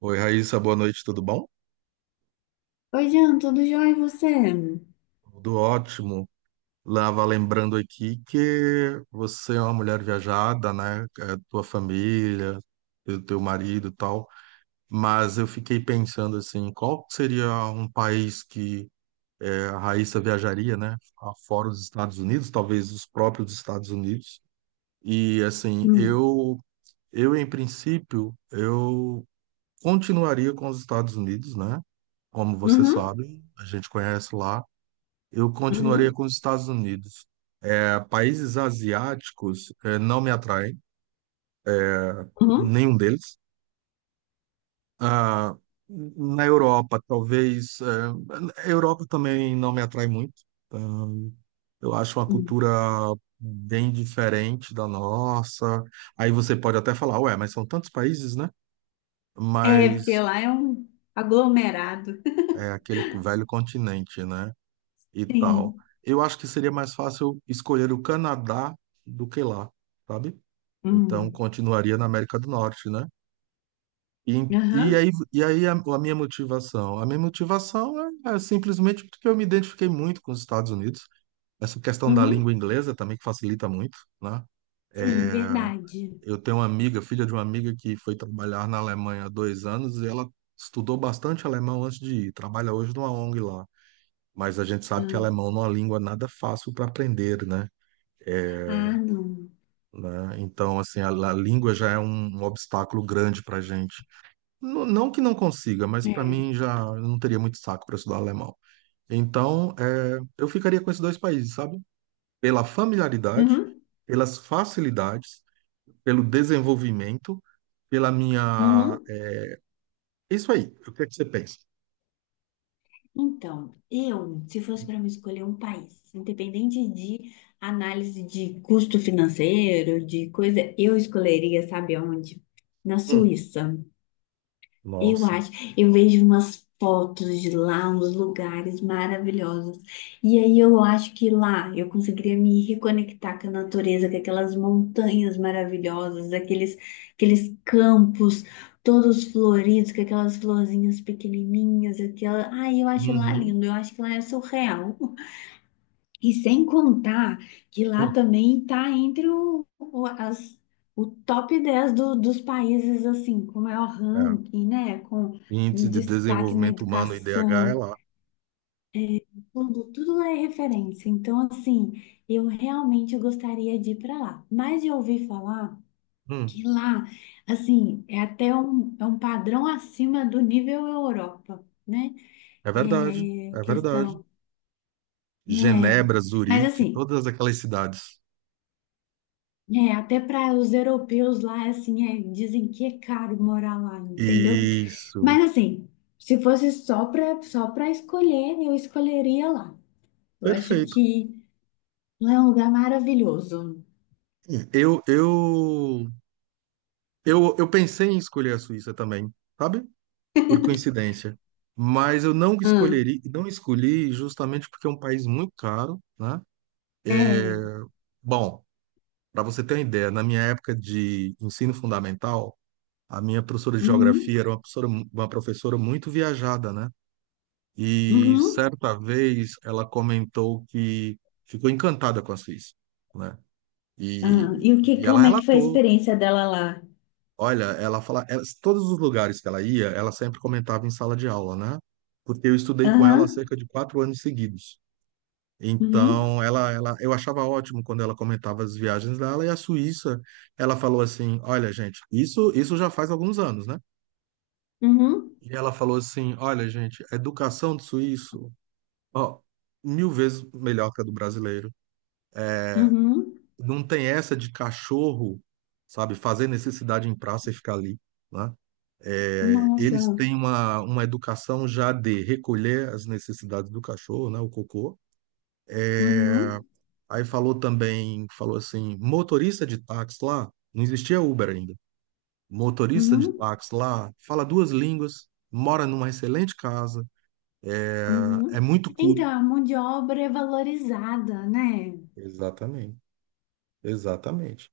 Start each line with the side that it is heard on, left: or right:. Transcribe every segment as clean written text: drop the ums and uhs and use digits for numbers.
right: Oi, Raíssa, boa noite, tudo bom?
left: Oi, Jean, tudo jóia e você?
right: Tudo ótimo. Lava lembrando aqui que você é uma mulher viajada, né? É, tua família, teu marido e tal. Mas eu fiquei pensando assim, qual seria um país que a Raíssa viajaria, né? Fora os Estados Unidos, talvez os próprios Estados Unidos. E assim,
left: Hum.
right: eu em princípio, eu continuaria com os Estados Unidos, né? Como você
left: Uhum,
right: sabe, a gente conhece lá. Eu continuaria
left: uhum,
right: com os Estados Unidos. É, países asiáticos, não me atraem,
left: uhum,
right: nenhum deles. Ah, na Europa, talvez. A Europa também não me atrai muito. Ah, eu acho uma
left: uhum.
right: cultura bem diferente da nossa. Aí você pode até falar, ué, mas são tantos países, né?
left: É, porque
right: Mas
left: lá é um aglomerado.
right: é aquele velho continente, né? E tal.
left: Sim.
right: Eu acho que seria mais fácil escolher o Canadá do que lá, sabe? Então,
left: Hum.
right: continuaria na América do Norte, né? E, e
left: Aham,
right: aí, e aí a minha motivação? A minha motivação é, é simplesmente porque eu me identifiquei muito com os Estados Unidos. Essa questão da língua
left: uhum.
right: inglesa também que facilita muito, né?
left: Sim, verdade.
right: Eu tenho uma amiga, filha de uma amiga que foi trabalhar na Alemanha há dois anos e ela estudou bastante alemão antes de ir. Trabalha hoje numa ONG lá. Mas a gente sabe que
left: Hum.
right: alemão não é uma língua nada fácil para aprender, né? É,
left: Ah, não.
right: né? Então, assim, a língua já é um, um obstáculo grande para gente. Não, não que não consiga, mas para
left: É.
right: mim já eu não teria muito saco para estudar alemão. Então, eu ficaria com esses dois países, sabe? Pela familiaridade,
left: Uhum.
right: pelas facilidades, pelo desenvolvimento, pela minha.
left: Uhum.
right: É isso aí, o que é que você pensa?
left: Então, eu, se fosse para me escolher um país, independente de análise de custo financeiro, de coisa, eu escolheria, sabe aonde? Na
right: Hum,
left: Suíça. Eu
right: nossa.
left: acho, eu vejo umas fotos de lá, uns lugares maravilhosos. E aí eu acho que lá eu conseguiria me reconectar com a natureza, com aquelas montanhas maravilhosas, aqueles campos todos floridos, com aquelas florzinhas pequenininhas, aquela Ai, eu acho lá
right: Uhum,
left: lindo, eu acho que lá é surreal. E sem contar que lá
right: hum,
left: também está entre o top 10 dos países assim com maior
right: é.
left: ranking, né? Com
right: Índice de
left: destaque na
right: Desenvolvimento Humano, IDH, é
left: educação,
right: lá.
left: tudo, tudo lá é referência. Então, assim, eu realmente gostaria de ir para lá. Mas eu ouvi falar
right: Hum,
left: que lá, assim, é um padrão acima do nível Europa, né?
right: é verdade,
left: É,
right: é verdade.
left: questão. É,
right: Genebra,
left: mas
right: Zurique,
left: assim,
right: todas aquelas cidades.
left: é, até para os europeus lá, assim, é, dizem que é caro morar lá, entendeu?
right: Isso,
left: Mas assim, se fosse só para escolher, eu escolheria lá. Eu acho
right: perfeito.
left: que lá é um lugar maravilhoso.
right: Eu, eu, eu pensei em escolher a Suíça também, sabe? Por coincidência. Mas eu não
left: Hum.
right: escolheria, não escolhi justamente porque é um país muito caro, né?
left: É.
right: Bom, para você ter uma ideia, na minha época de ensino fundamental, a minha professora de
left: Uhum,
right: geografia era uma professora muito viajada, né? E
left: uhum.
right: certa vez ela comentou que ficou encantada com a Suíça, né?
left: Ah, e o que,
right: E ela
left: como é que foi a
right: relatou,
left: experiência dela lá?
right: olha, ela fala, todos os lugares que ela ia, ela sempre comentava em sala de aula, né? Porque eu estudei com
left: Aham,
right: ela há cerca de quatro anos seguidos.
left: uhum,
right: Então, eu achava ótimo quando ela comentava as viagens dela e a Suíça, ela falou assim, olha, gente, isso já faz alguns anos, né?
left: uhum,
right: E ela falou assim, olha, gente, a educação do suíço ó, mil vezes melhor que a do brasileiro.
left: uhum.
right: Não tem essa de cachorro, sabe, fazer necessidade em praça e ficar ali, né? É,
left: Nossa.
right: eles têm uma educação já de recolher as necessidades do cachorro, né, o cocô.
left: Uhum,
right: Aí falou também, falou assim, motorista de táxi lá, não existia Uber ainda. Motorista de
left: uhum,
right: táxi lá, fala duas línguas, mora numa excelente casa, é
left: uhum.
right: é muito
left: Então,
right: culto.
left: a mão de obra é valorizada, né?
right: Exatamente, exatamente.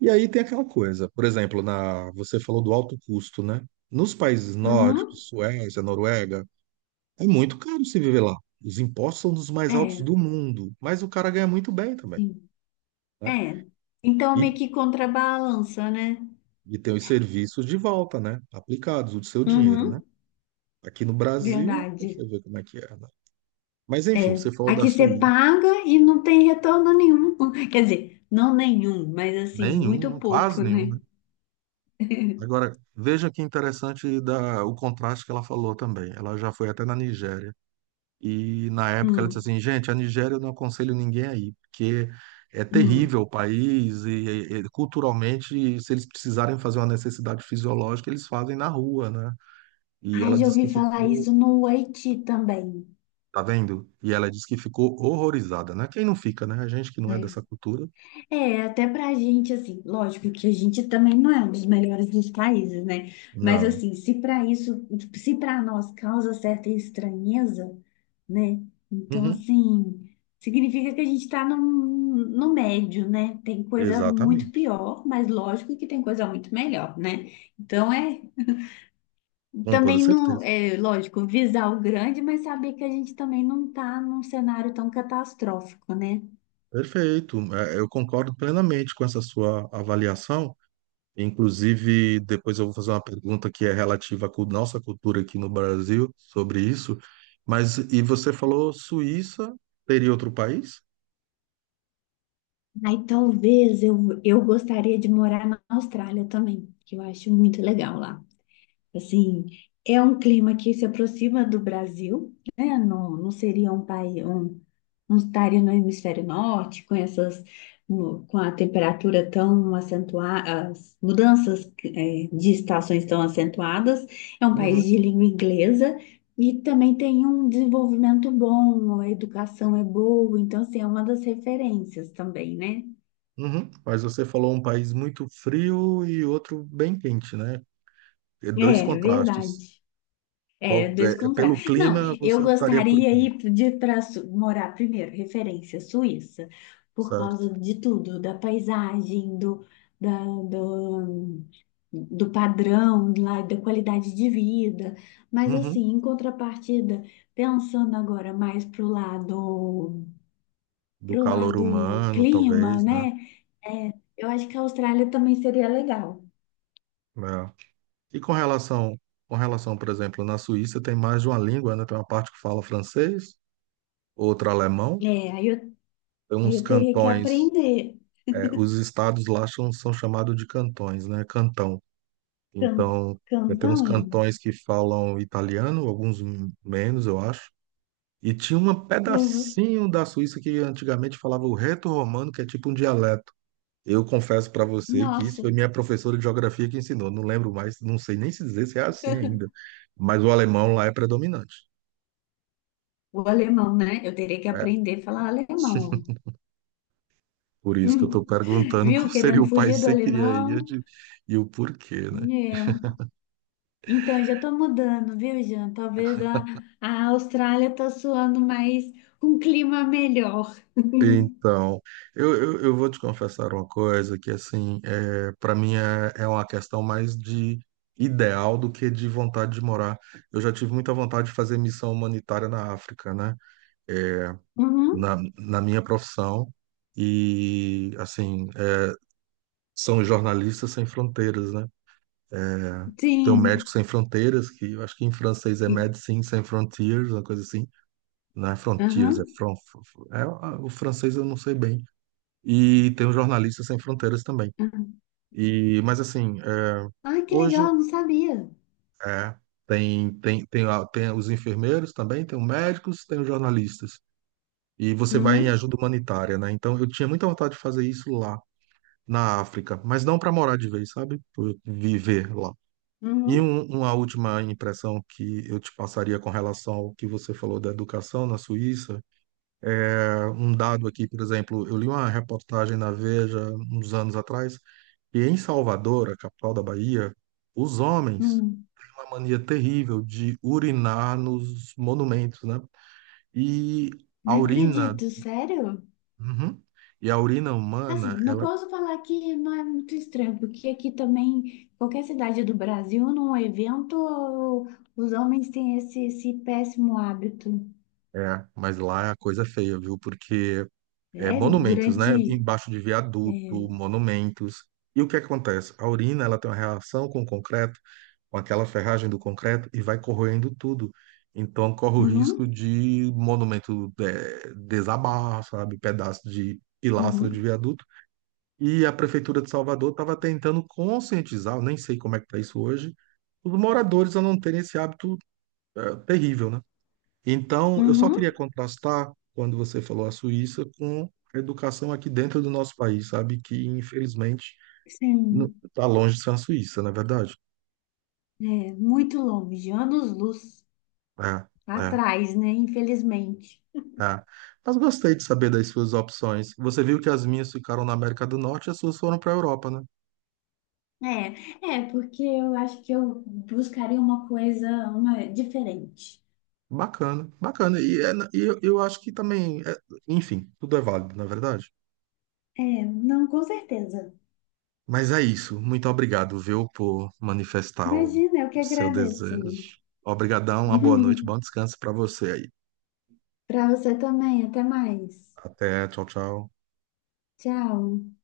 right: E aí tem aquela coisa, por exemplo, você falou do alto custo, né? Nos países
left: Uhum.
right: nórdicos, Suécia, Noruega, é muito caro se viver lá. Os impostos são dos mais altos
left: É,
right: do mundo, mas o cara ganha muito bem também,
left: sim.
right: né?
left: É. Então
right: E,
left: meio que contrabalança, né?
right: e tem os serviços de volta, né? Aplicados, o do seu dinheiro, né?
left: Uhum,
right: Aqui no Brasil,
left: verdade.
right: você vê como é que é, né? Mas enfim,
left: É.
right: você falou da
left: Aqui você
right: Suíça,
left: paga e não tem retorno nenhum. Quer dizer, não nenhum, mas assim, muito
right: nenhum, quase
left: pouco,
right: nenhum,
left: né?
right: né? Agora, veja que interessante o contraste que ela falou também. Ela já foi até na Nigéria. E na época ela disse
left: Hum,
right: assim, gente, a Nigéria eu não aconselho ninguém aí, porque é
left: hum.
right: terrível o país e culturalmente, se eles precisarem fazer uma necessidade fisiológica, eles fazem na rua, né? E
left: Ai,
right: ela
left: já
right: disse que
left: ouvi falar
right: ficou,
left: isso no Haiti também.
right: tá vendo? E ela disse que ficou horrorizada, né? Quem não fica, né? A gente que não é dessa
left: É.
right: cultura.
left: É, até pra gente, assim, lógico que a gente também não é um dos melhores dos países, né? Mas,
right: Não.
left: assim, se para isso, se para nós causa certa estranheza, né? Então,
right: Uhum,
left: assim, significa que a gente tá num, no médio, né? Tem coisa muito
right: exatamente.
left: pior, mas lógico que tem coisa muito melhor, né? Então, é
right: Com toda
left: também não,
right: certeza.
left: é lógico, visar o grande, mas saber que a gente também não tá num cenário tão catastrófico, né?
right: Perfeito. É, eu concordo plenamente com essa sua avaliação. Inclusive, depois eu vou fazer uma pergunta que é relativa à nossa cultura aqui no Brasil sobre isso. Mas, e você falou Suíça, teria outro país?
left: Aí talvez eu gostaria de morar na Austrália também, que eu acho muito legal lá. Assim, é um clima que se aproxima do Brasil, né? Não, não seria um país, um, não estaria no hemisfério norte, com essas, com a temperatura tão acentuada, as mudanças, de estações tão acentuadas. É um país
right: Uhum,
left: de língua inglesa. E também tem um desenvolvimento bom, a educação é boa, então, assim, é uma das referências também, né?
right: uhum. Mas você falou um país muito frio e outro bem quente, né? E dois
left: É,
right: contrastes.
left: verdade. É, dois
right: Pelo
left: contrários. Não,
right: clima, você
left: eu
right: optaria por
left: gostaria
right: qual,
left: ir de para morar primeiro, referência Suíça, por
right: certo?
left: causa de tudo, da paisagem, do, da, do, do padrão lá, da qualidade de vida. Mas
right: Uhum.
left: assim, em contrapartida, pensando agora mais
right: Do
left: pro
right: calor
left: lado
right: humano,
left: clima,
right: talvez, né?
left: né? É, eu acho que a Austrália também seria legal.
right: É. E com relação, com relação, por exemplo, na Suíça tem mais de uma língua, né? Tem uma parte que fala francês, outra alemão.
left: É, aí eu, aí
right: Uns
left: eu teria que
right: cantões,
left: aprender.
right: é, os estados lá são, são chamados de cantões, né? Cantão.
left: Can,
right: Então, tem uns
left: Cantanhede.
right: cantões que falam italiano, alguns menos, eu acho. E tinha um
left: Uhum.
right: pedacinho da Suíça que antigamente falava o reto-romano, que é tipo um dialeto. Eu confesso para você que isso
left: Nossa,
right: foi minha professora de geografia que ensinou. Não lembro mais, não sei nem se dizer se é assim ainda. Mas o alemão lá é predominante.
left: o alemão, né? Eu teria que
right: É.
left: aprender a falar alemão.
right: Por isso
left: Hum.
right: que eu estou perguntando qual
left: Viu?
right: seria
left: Querendo
right: o país
left: fugir
right: que
left: do
right: você queria
left: alemão.
right: ir e o porquê, né?
left: É. Então, eu já tô mudando, viu, Jean? Talvez a Austrália tá soando mais um clima melhor.
right: Então, eu vou te confessar uma coisa que, assim, é, para mim é uma questão mais de ideal do que de vontade de morar. Eu já tive muita vontade de fazer missão humanitária na África, né? É,
left: Uhum.
right: na minha profissão. E, assim, é, são jornalistas sem fronteiras, né? Tem o
left: Sim.
right: Médicos Sem Fronteiras, que eu acho que em francês é
left: E-
right: Médecins Sans Frontières, uma coisa assim. Não é Frontiers,
left: Aham.
right: é o francês eu não sei bem. E tem o Jornalistas Sem Fronteiras também.
left: Aham.
right: E, mas assim, é,
left: Ai, que
right: hoje
left: legal, não sabia.
right: é, tem os enfermeiros também, tem os médicos, tem os jornalistas. E você vai em
left: Uhum.
right: ajuda humanitária, né? Então eu tinha muita vontade de fazer isso lá na África, mas não para morar de vez, sabe? Por viver lá.
left: Uhum.
right: Uma última impressão que eu te passaria com relação ao que você falou da educação na Suíça. É, um dado aqui, por exemplo, eu li uma reportagem na Veja uns anos atrás. E em Salvador, a capital da Bahia, os homens
left: Uhum.
right: têm uma mania terrível de urinar nos monumentos, né? E a
left: Não
right: urina,
left: acredito, sério?
right: Uhum. E a urina humana,
left: Assim, não posso falar que não é muito estranho, porque aqui também, qualquer cidade do Brasil, num evento, os homens têm esse péssimo hábito.
right: mas lá é a coisa feia, viu? Porque é
left: Sério?
right: monumentos, né?
left: Durante.
right: Embaixo de
left: É,
right: viaduto, monumentos. E o que acontece? A urina, ela tem uma reação com o concreto, com aquela ferragem do concreto e vai corroendo tudo. Então corre o risco
left: uhum,
right: de monumento desabar, sabe, pedaço de pilastra de
left: uhum,
right: viaduto. E a prefeitura de Salvador estava tentando conscientizar, eu nem sei como é que está isso hoje, os moradores a não terem esse hábito terrível, né? Então, eu só queria
left: uhum,
right: contrastar quando você falou a Suíça com a educação aqui dentro do nosso país, sabe? Que infelizmente
left: sim,
right: está longe de ser a Suíça, não é verdade?
left: é, muito longe, anos-luz
right: É, é.
left: atrás, né? Infelizmente.
right: Tá. Mas gostei de saber das suas opções. Você viu que as minhas ficaram na América do Norte e as suas foram para a Europa, né?
left: É, é, porque eu acho que eu buscaria uma coisa diferente.
right: Bacana, bacana. E eu acho que também, é- enfim, tudo é válido, na verdade.
left: É, não, com certeza.
right: Mas é isso. Muito obrigado, viu, por manifestar o
left: Imagina, eu que
right: seu
left: agradeço.
right: desejo. Obrigadão, uma boa noite, bom descanso para você aí.
left: Para você também. Até mais.
right: Até, tchau, tchau.
left: Tchau.